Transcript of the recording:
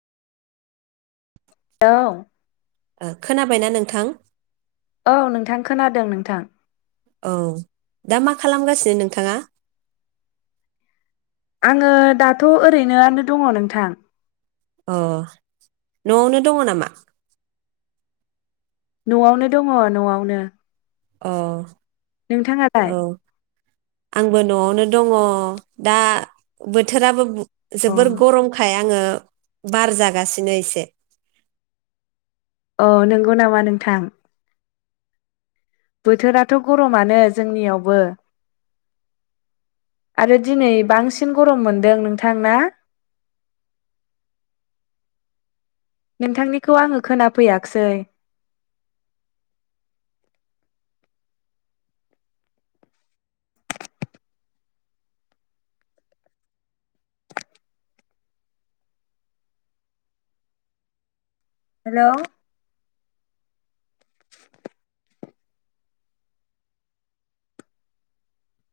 [unintelligible] खोनाबायना नोंथां? औ नोंथां खोनादों नोंथां। औ दा मा खालामगासिनो नोंथाङा? आङो दाथ' ओरैनोनो दङ नोंथां। अ न'आवनो दङ नामा? न'आवनो दङ न'आवनो। अ। नोंथाङालाय? औ आंबो न'आवनो दङ दा बोथोराबो जोबोर गरमखाय आङो बार जागासिनो एसे अ नंगौ नामा नोंथां। बोथोराथ' गरमानो जोंनियावबो आरो दिनै बांसिन गरम मोनदों नोंथांना। नोंथांनिखौ आङो खोनाफैयाखिसै। हेल'।